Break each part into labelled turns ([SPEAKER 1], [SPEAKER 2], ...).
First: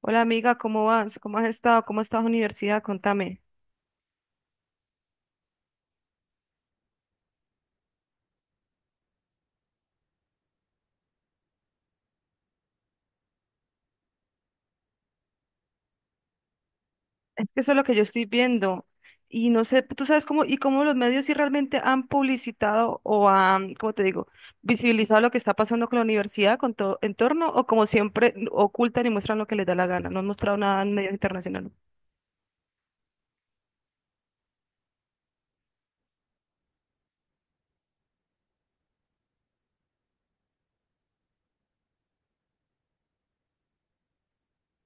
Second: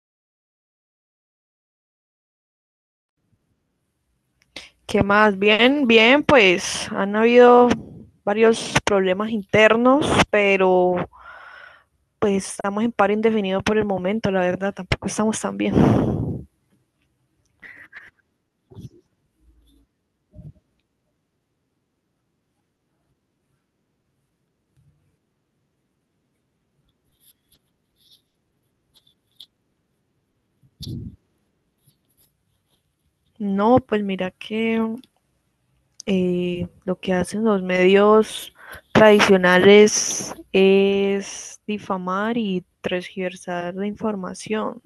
[SPEAKER 1] Hola amiga, ¿cómo vas? ¿Cómo has estado? ¿Cómo está la universidad? Contame.
[SPEAKER 2] ¿Qué más? Bien, bien, pues han habido varios problemas internos, pero pues estamos en paro indefinido por el momento. La verdad, tampoco estamos tan bien.
[SPEAKER 1] Es que eso es lo que yo estoy viendo. Y no sé, tú sabes cómo, y cómo los medios sí realmente han publicitado o han, ¿cómo te digo? Visibilizado lo que está pasando con la universidad, con todo entorno, o como siempre ocultan y muestran lo que les da la gana. No han mostrado nada en medios internacionales.
[SPEAKER 2] No, pues mira que lo que hacen los medios tradicionales es difamar y transversar la información.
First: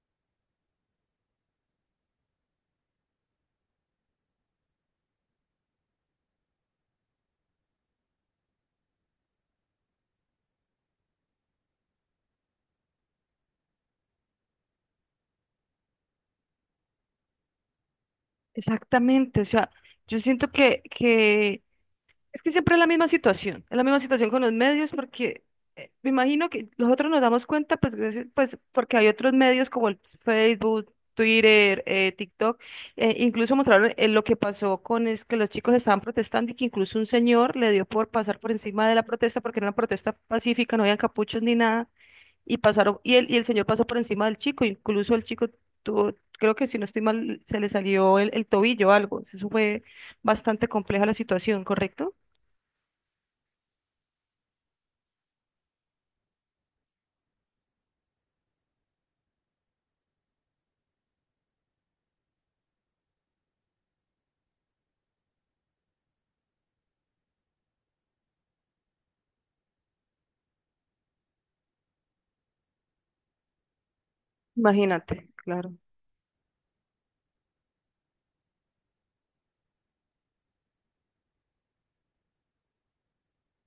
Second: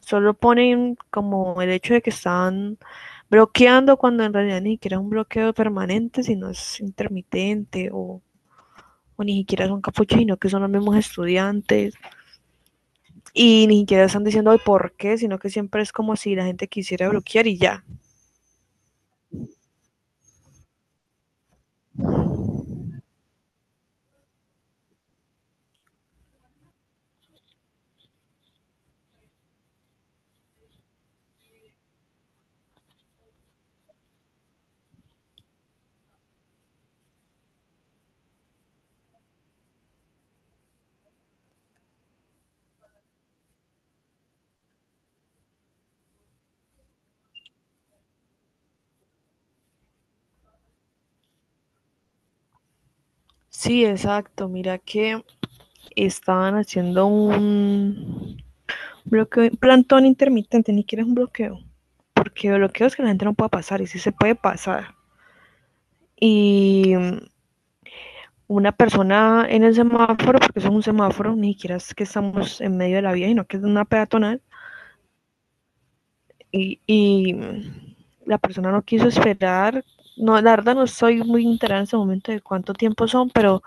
[SPEAKER 2] Solo ponen como el hecho de que están bloqueando, cuando en realidad ni siquiera es un bloqueo permanente, sino es intermitente, o ni siquiera son capuchinos, que son los mismos estudiantes y ni siquiera están diciendo "Ay, ¿por qué?", sino que siempre es como si la gente quisiera bloquear y ya.
[SPEAKER 1] Exactamente, o sea, yo siento que es que siempre es la misma situación, es la misma situación con los medios porque me imagino que nosotros nos damos cuenta, pues, pues porque hay otros medios como el Facebook, Twitter, TikTok, incluso mostraron lo que pasó con es que los chicos estaban protestando y que incluso un señor le dio por pasar por encima de la protesta porque era una protesta pacífica, no había capuchos ni nada, y pasaron, y el señor pasó por encima del chico, incluso el chico tuvo, creo que si no estoy mal, se le salió el tobillo o algo, eso fue bastante compleja la situación, ¿correcto?
[SPEAKER 2] Sí, exacto. Mira que estaban haciendo un bloqueo, plantón intermitente, ni siquiera es un bloqueo, porque bloqueo es que la gente no pueda pasar y sí se puede pasar. Y una persona en el semáforo, porque eso es un semáforo, ni siquiera es que estamos en medio de la vía, sino que es una peatonal,
[SPEAKER 1] Imagínate, claro.
[SPEAKER 2] y la persona no quiso esperar. No, la verdad no estoy muy enterada en este momento de cuánto tiempo son, pero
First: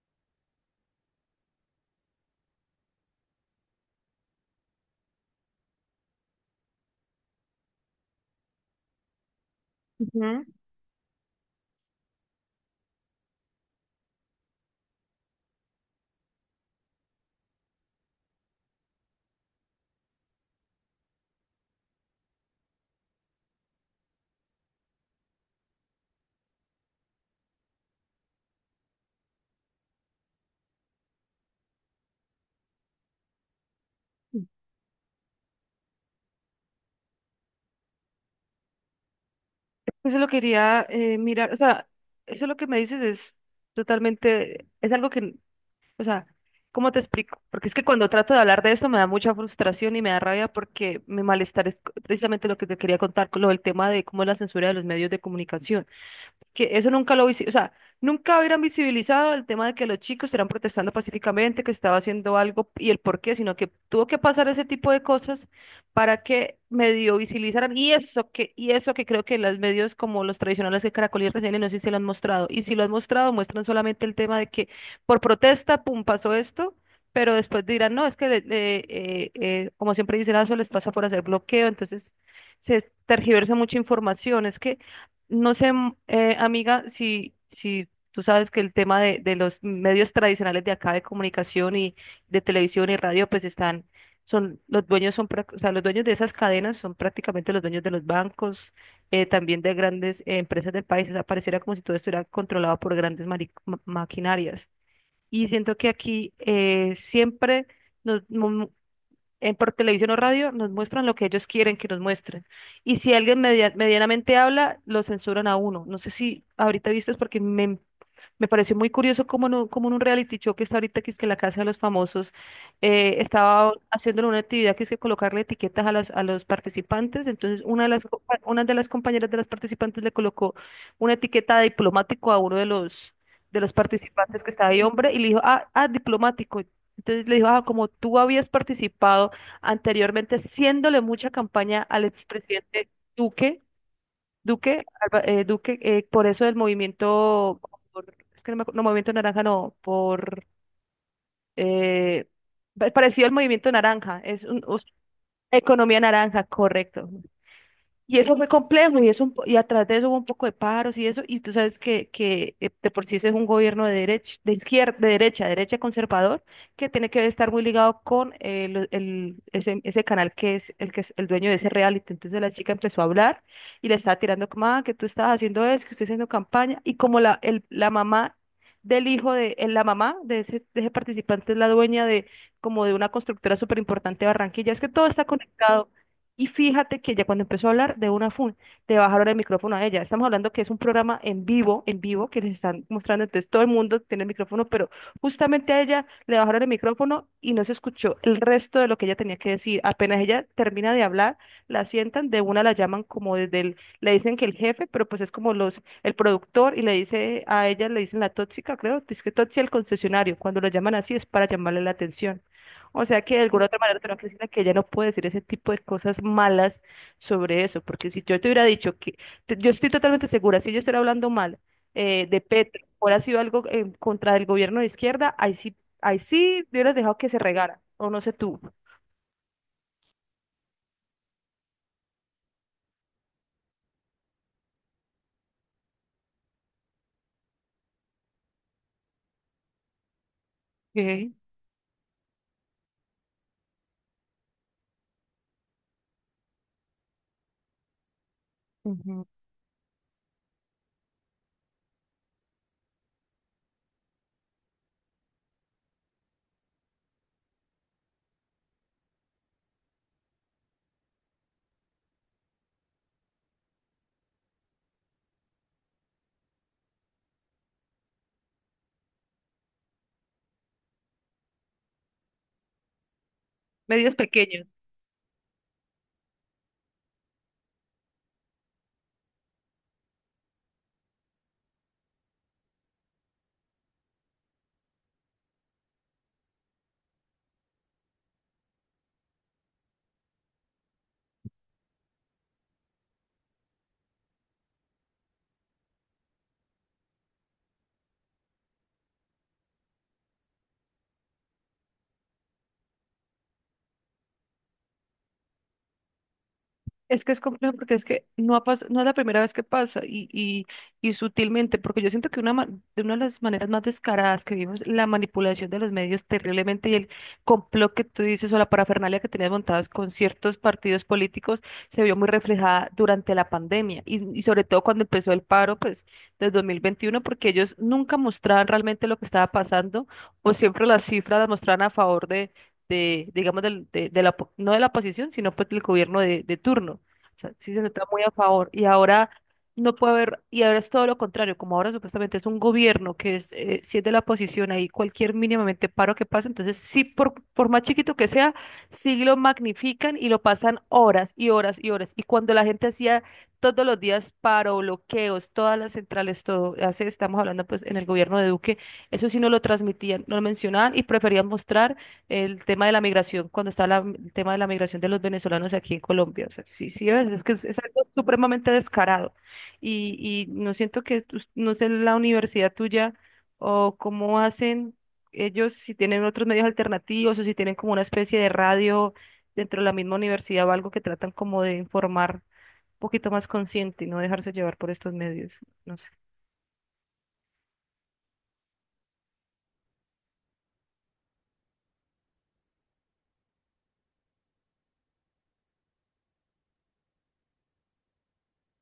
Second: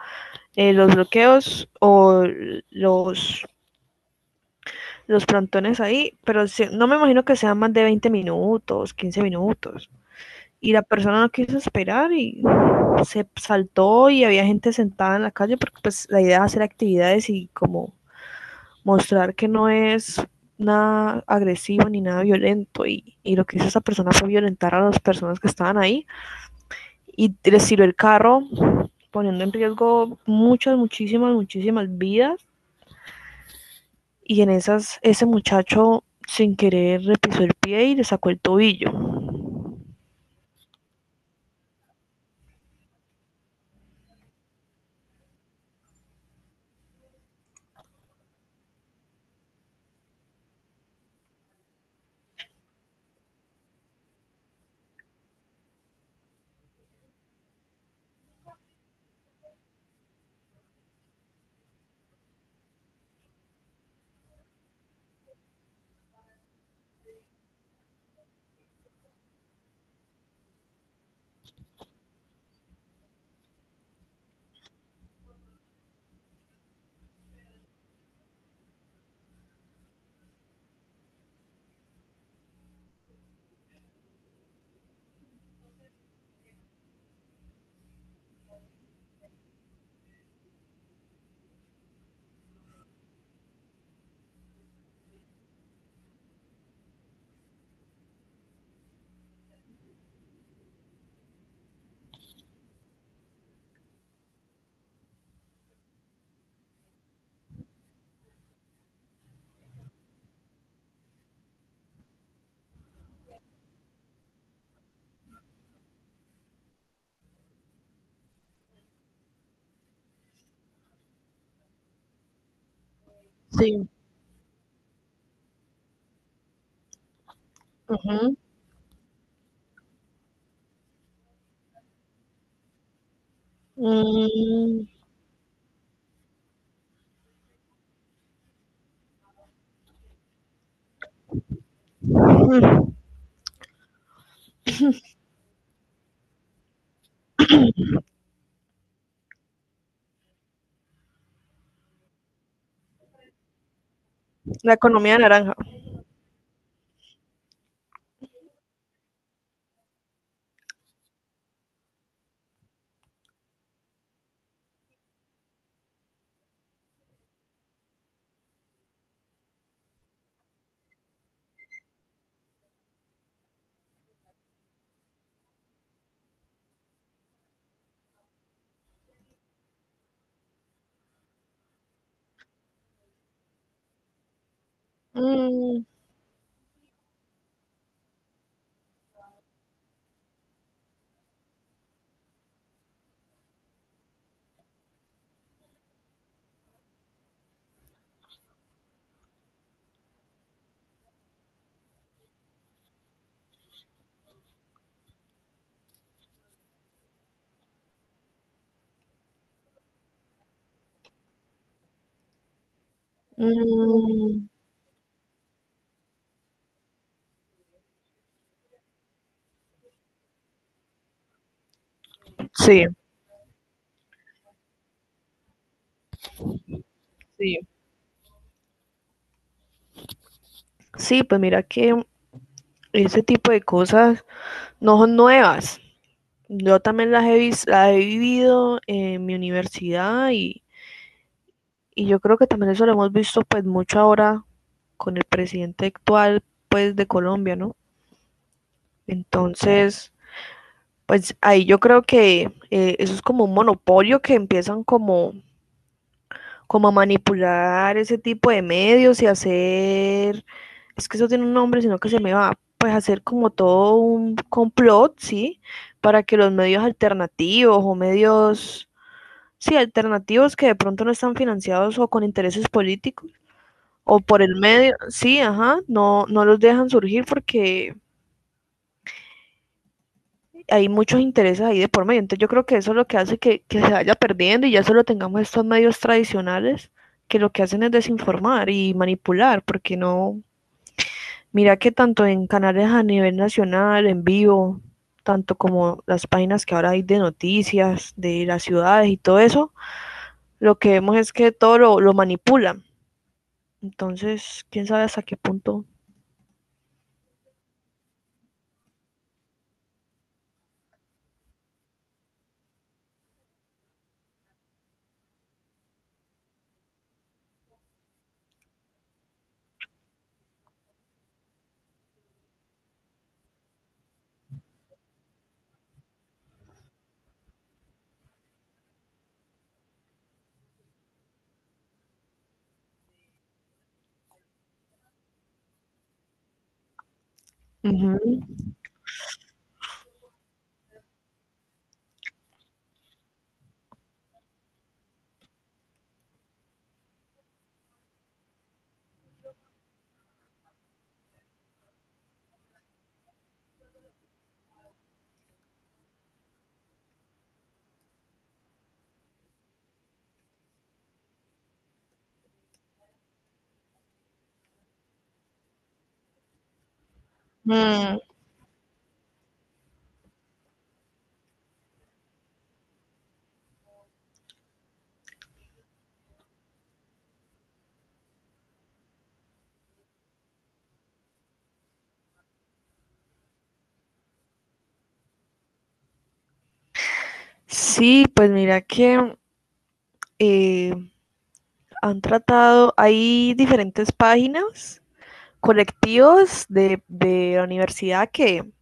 [SPEAKER 2] los bloqueos o los, los plantones ahí, pero no me imagino que sean más de 20 minutos, 15 minutos. Y la persona no quiso esperar y se saltó, y había gente sentada en la calle porque pues la idea es hacer actividades y como mostrar que no es nada agresivo ni nada violento. Y, y lo que hizo esa persona fue violentar a las personas que estaban ahí y les tiró el carro, poniendo en riesgo muchas, muchísimas, muchísimas vidas, y
[SPEAKER 1] Ujú.
[SPEAKER 2] en esas ese muchacho sin querer le pisó el pie y le sacó el tobillo.
[SPEAKER 1] Eso lo quería mirar, o sea, eso lo que me dices es totalmente, es algo que, o sea, ¿cómo te explico? Porque es que cuando trato de hablar de esto me da mucha frustración y me da rabia porque mi malestar es precisamente lo que te quería contar con lo del tema de cómo es la censura de los medios de comunicación. Que eso nunca lo o sea, nunca hubieran visibilizado el tema de que los chicos estaban protestando pacíficamente, que estaba haciendo algo y el por qué, sino que tuvo que pasar ese tipo de cosas para que medio visibilizaran y eso que creo que los medios como los tradicionales de Caracol y RCN no sé si lo han mostrado y si lo han mostrado muestran solamente el tema de que por protesta, pum, pasó esto. Pero después dirán, no, es que, como siempre dicen, "Ah, eso les pasa por hacer bloqueo". Entonces se tergiversa mucha información. Es que no sé, amiga, si tú sabes que el tema de los medios tradicionales de acá de comunicación y de televisión y radio, pues están, son, los dueños son, o sea, los dueños de esas cadenas son prácticamente los dueños de los bancos, también de grandes empresas del país. O sea, pareciera como si todo estuviera controlado por grandes maquinarias. Y siento que aquí siempre por televisión o radio, nos muestran lo que ellos quieren que nos muestren. Y si alguien medianamente habla, lo censuran a uno. No sé si ahorita viste, porque me pareció muy curioso cómo en un reality show que está ahorita, que es que la Casa de los Famosos, estaba
[SPEAKER 2] Sí.
[SPEAKER 1] haciendo una actividad que es que colocarle etiquetas a, a los participantes. Entonces,
[SPEAKER 2] Ujú.
[SPEAKER 1] una de las compañeras de las participantes le colocó una etiqueta de diplomático a uno de los participantes que estaba ahí,
[SPEAKER 2] Mm,
[SPEAKER 1] hombre, y le dijo, diplomático. Entonces le dijo, ah, como tú habías participado anteriormente, haciéndole mucha campaña al expresidente
[SPEAKER 2] mm,
[SPEAKER 1] Duque, Duque, Duque, por eso del movimiento, por- es que no, no, movimiento naranja, no, por eh, parecido al movimiento naranja,
[SPEAKER 2] la economía naranja.
[SPEAKER 1] economía naranja, correcto. Y eso fue complejo y, eso, y atrás de eso hubo un poco de paros y eso, y tú sabes que de por sí ese es un gobierno de derecha, de izquierda, de derecha, derecha conservador, que tiene que estar muy ligado con ese canal que es el dueño de ese reality. Entonces la chica empezó a hablar y le estaba tirando como, ah, que tú estabas haciendo eso, que estoy haciendo campaña, y como la mamá del hijo de, la mamá de ese participante es la dueña de como de una constructora súper importante de Barranquilla, es que todo está
[SPEAKER 2] Mm,
[SPEAKER 1] conectado. Y fíjate que ya cuando empezó a hablar de le bajaron el micrófono a ella. Estamos hablando que es un programa en vivo, que les están mostrando. Entonces todo el mundo tiene el micrófono, pero justamente a ella le bajaron el micrófono y no se escuchó el resto de lo que ella tenía que decir. Apenas ella termina de hablar, la sientan, de una la llaman le dicen que el jefe, pero pues es como el productor y le dice a ella, le dicen la tóxica, creo, dice que tóxica el concesionario. Cuando la llaman así es para llamarle la atención. O sea que de alguna otra manera tengo que
[SPEAKER 2] mm,
[SPEAKER 1] decirle que ella no puede decir ese tipo de cosas malas sobre eso, porque si yo te hubiera dicho que, yo estoy totalmente segura, si yo estuviera hablando mal de Petro,
[SPEAKER 2] sí,
[SPEAKER 1] hubiera sido algo en contra del gobierno de izquierda, ahí sí hubieras dejado que se
[SPEAKER 2] sí.
[SPEAKER 1] regara, o no sé tú.
[SPEAKER 2] Sí, pues mira que ese tipo de cosas no son nuevas. Yo también las he, las he vivido en mi universidad,
[SPEAKER 1] Ok,
[SPEAKER 2] y yo creo que también eso lo hemos visto pues mucho ahora con el presidente actual pues de Colombia, ¿no?
[SPEAKER 1] ujú.
[SPEAKER 2] Entonces, pues ahí yo creo que eso es como un monopolio que empiezan como, como a manipular ese tipo de medios y hacer, es que eso tiene un nombre, sino que se me va, pues hacer como todo un complot, ¿sí? Para que los medios alternativos o medios... Sí, alternativos, que de pronto no están financiados o con intereses políticos
[SPEAKER 1] Medios
[SPEAKER 2] o por el
[SPEAKER 1] pequeños.
[SPEAKER 2] medio, sí, ajá, no, no los dejan surgir porque hay muchos intereses ahí de por medio. Entonces yo creo que eso es lo que hace que se vaya perdiendo y ya solo tengamos estos medios tradicionales, que lo que hacen es desinformar y manipular, porque no, mira que tanto en canales a nivel nacional, en vivo, tanto como las páginas que ahora hay de noticias, de las ciudades y todo eso, lo que vemos es que todo lo manipulan. Entonces, quién sabe hasta qué punto.
[SPEAKER 1] Es que es complejo porque es que no, no es la primera vez que pasa y sutilmente, porque yo siento que de una de las maneras más descaradas que vimos, la manipulación de los medios terriblemente y el complot que tú dices o la parafernalia que tenías montadas con ciertos partidos políticos se vio muy reflejada durante la pandemia y sobre todo cuando empezó el paro, pues, del 2021, porque ellos nunca mostraban realmente lo que estaba pasando o siempre las cifras las mostraban a favor de, digamos, de la, no de la oposición, sino pues del gobierno de turno sea, sí se nota
[SPEAKER 2] Ujú.
[SPEAKER 1] muy a favor. Y ahora no puede haber, y ahora es todo lo contrario, como ahora supuestamente es un gobierno que es, si es de la oposición, ahí cualquier mínimamente paro que pase, entonces sí, por más chiquito que sea, sí lo magnifican y lo pasan horas y horas y horas. Y cuando la gente hacía todos los días paro, bloqueos, todas las centrales, todo, hace, estamos hablando pues en el gobierno de Duque, eso sí no lo transmitían, no lo mencionaban y preferían mostrar el tema de la migración, cuando está el tema de la migración de los venezolanos aquí en Colombia. O sea, sí, sí, es que es algo
[SPEAKER 2] Mm,
[SPEAKER 1] supremamente descarado. Y no siento que, no sé, la universidad tuya o cómo hacen ellos, si tienen otros medios alternativos o si tienen como una especie de radio dentro de la misma universidad o algo que tratan como de informar un poquito más consciente y no dejarse llevar por estos medios. No sé.
[SPEAKER 2] sí, pues mira que eh, han tratado, hay diferentes páginas, colectivos de la universidad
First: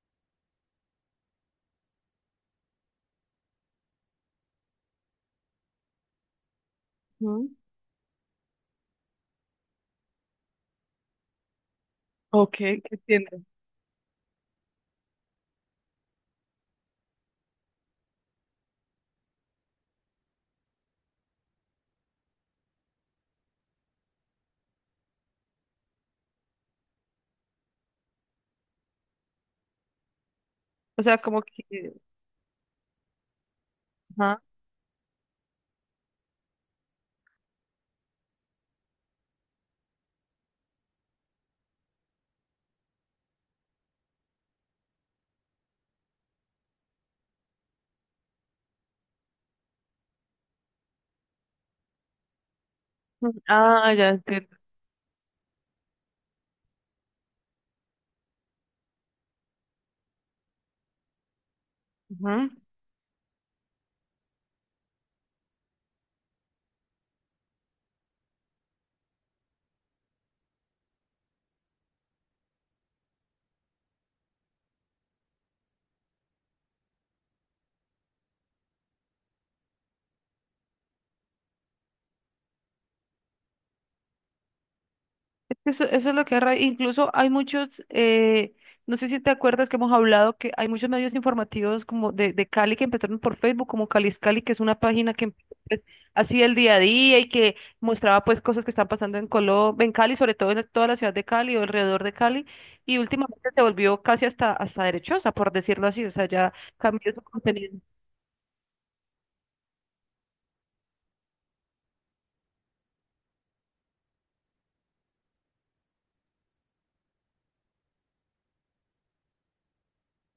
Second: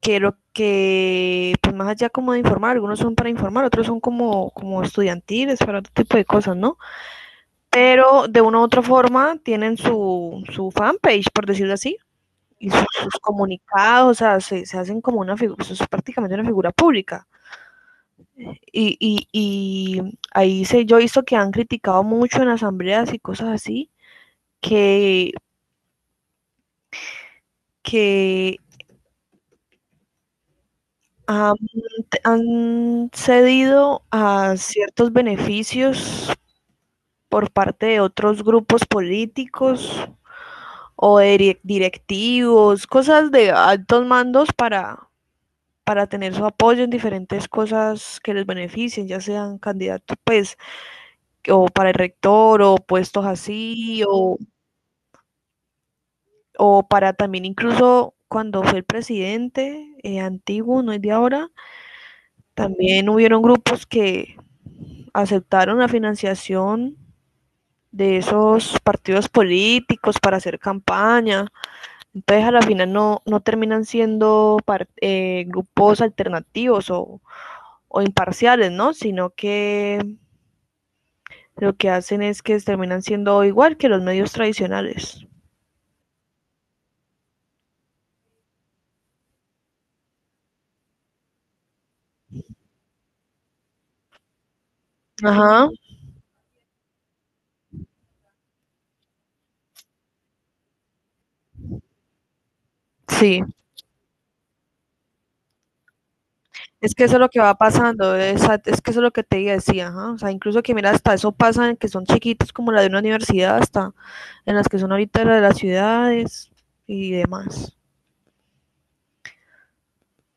[SPEAKER 2] que lo que, pues más allá como de informar, algunos son para informar, otros son como, como estudiantiles, para otro tipo de cosas, ¿no?
[SPEAKER 1] Ujú.
[SPEAKER 2] Pero de una u otra forma tienen su fanpage, por decirlo así,
[SPEAKER 1] Ok,
[SPEAKER 2] y sus
[SPEAKER 1] entiendo.
[SPEAKER 2] comunicados. O sea, se hacen como una figura, es prácticamente una figura pública. Y ahí se yo he visto que han criticado mucho en asambleas y cosas así, que, que
[SPEAKER 1] O sea, como
[SPEAKER 2] han,
[SPEAKER 1] que...
[SPEAKER 2] han cedido
[SPEAKER 1] ajá.
[SPEAKER 2] a ciertos beneficios por parte de otros grupos políticos o de directivos, cosas de altos mandos, para tener su apoyo en diferentes cosas que les beneficien, ya sean candidatos, pues, o para el rector, o puestos
[SPEAKER 1] Ah,
[SPEAKER 2] así,
[SPEAKER 1] ya entiendo.
[SPEAKER 2] o para también, incluso cuando fue el presidente antiguo, no es de ahora,
[SPEAKER 1] Ujú.
[SPEAKER 2] también hubieron grupos que aceptaron la financiación de esos partidos políticos para hacer campaña. Entonces a la final no, no terminan siendo par, grupos alternativos o imparciales, ¿no? Sino que lo que hacen es que terminan siendo igual que los medios tradicionales.
[SPEAKER 1] Eso es lo que es incluso hay muchos, no sé si te acuerdas que hemos hablado que hay muchos medios informativos como de Cali que empezaron por Facebook, como Calis Cali, que es una página que
[SPEAKER 2] Ajá,
[SPEAKER 1] pues, hacía el día a día y que mostraba pues cosas que están pasando en Colombia, en Cali, sobre todo en toda la ciudad de Cali o alrededor de Cali, y
[SPEAKER 2] sí.
[SPEAKER 1] últimamente se volvió casi hasta, hasta derechosa, por decirlo así, o sea, ya
[SPEAKER 2] Es que
[SPEAKER 1] cambió
[SPEAKER 2] eso es
[SPEAKER 1] su
[SPEAKER 2] lo que va
[SPEAKER 1] contenido.
[SPEAKER 2] pasando, es que eso es lo que te decía, ajá. O sea, incluso que mira, hasta eso pasa en que son chiquitos como la de una universidad, hasta en las que son ahorita la de las ciudades y demás.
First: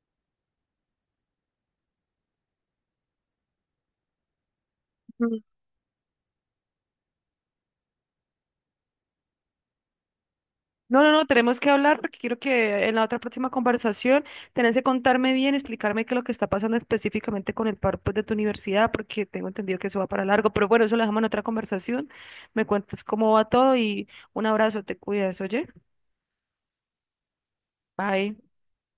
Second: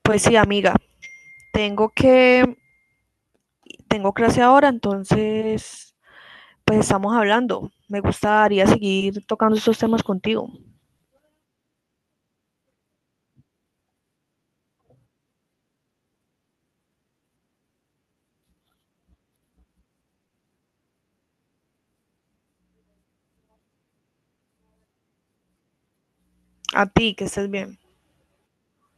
[SPEAKER 2] Pues sí, amiga, tengo que, tengo clase ahora, entonces, pues estamos hablando. Me gustaría seguir tocando estos temas contigo.
[SPEAKER 1] No, no, no, tenemos que hablar porque quiero que en la otra próxima conversación tenés que contarme bien, explicarme qué es lo que está pasando específicamente con el par pues, de tu universidad, porque tengo entendido que eso va para largo, pero bueno, eso lo dejamos en otra conversación. Me cuentas cómo va todo y un abrazo, te cuidas, oye.
[SPEAKER 2] A ti, que estés bien.
[SPEAKER 1] Bye.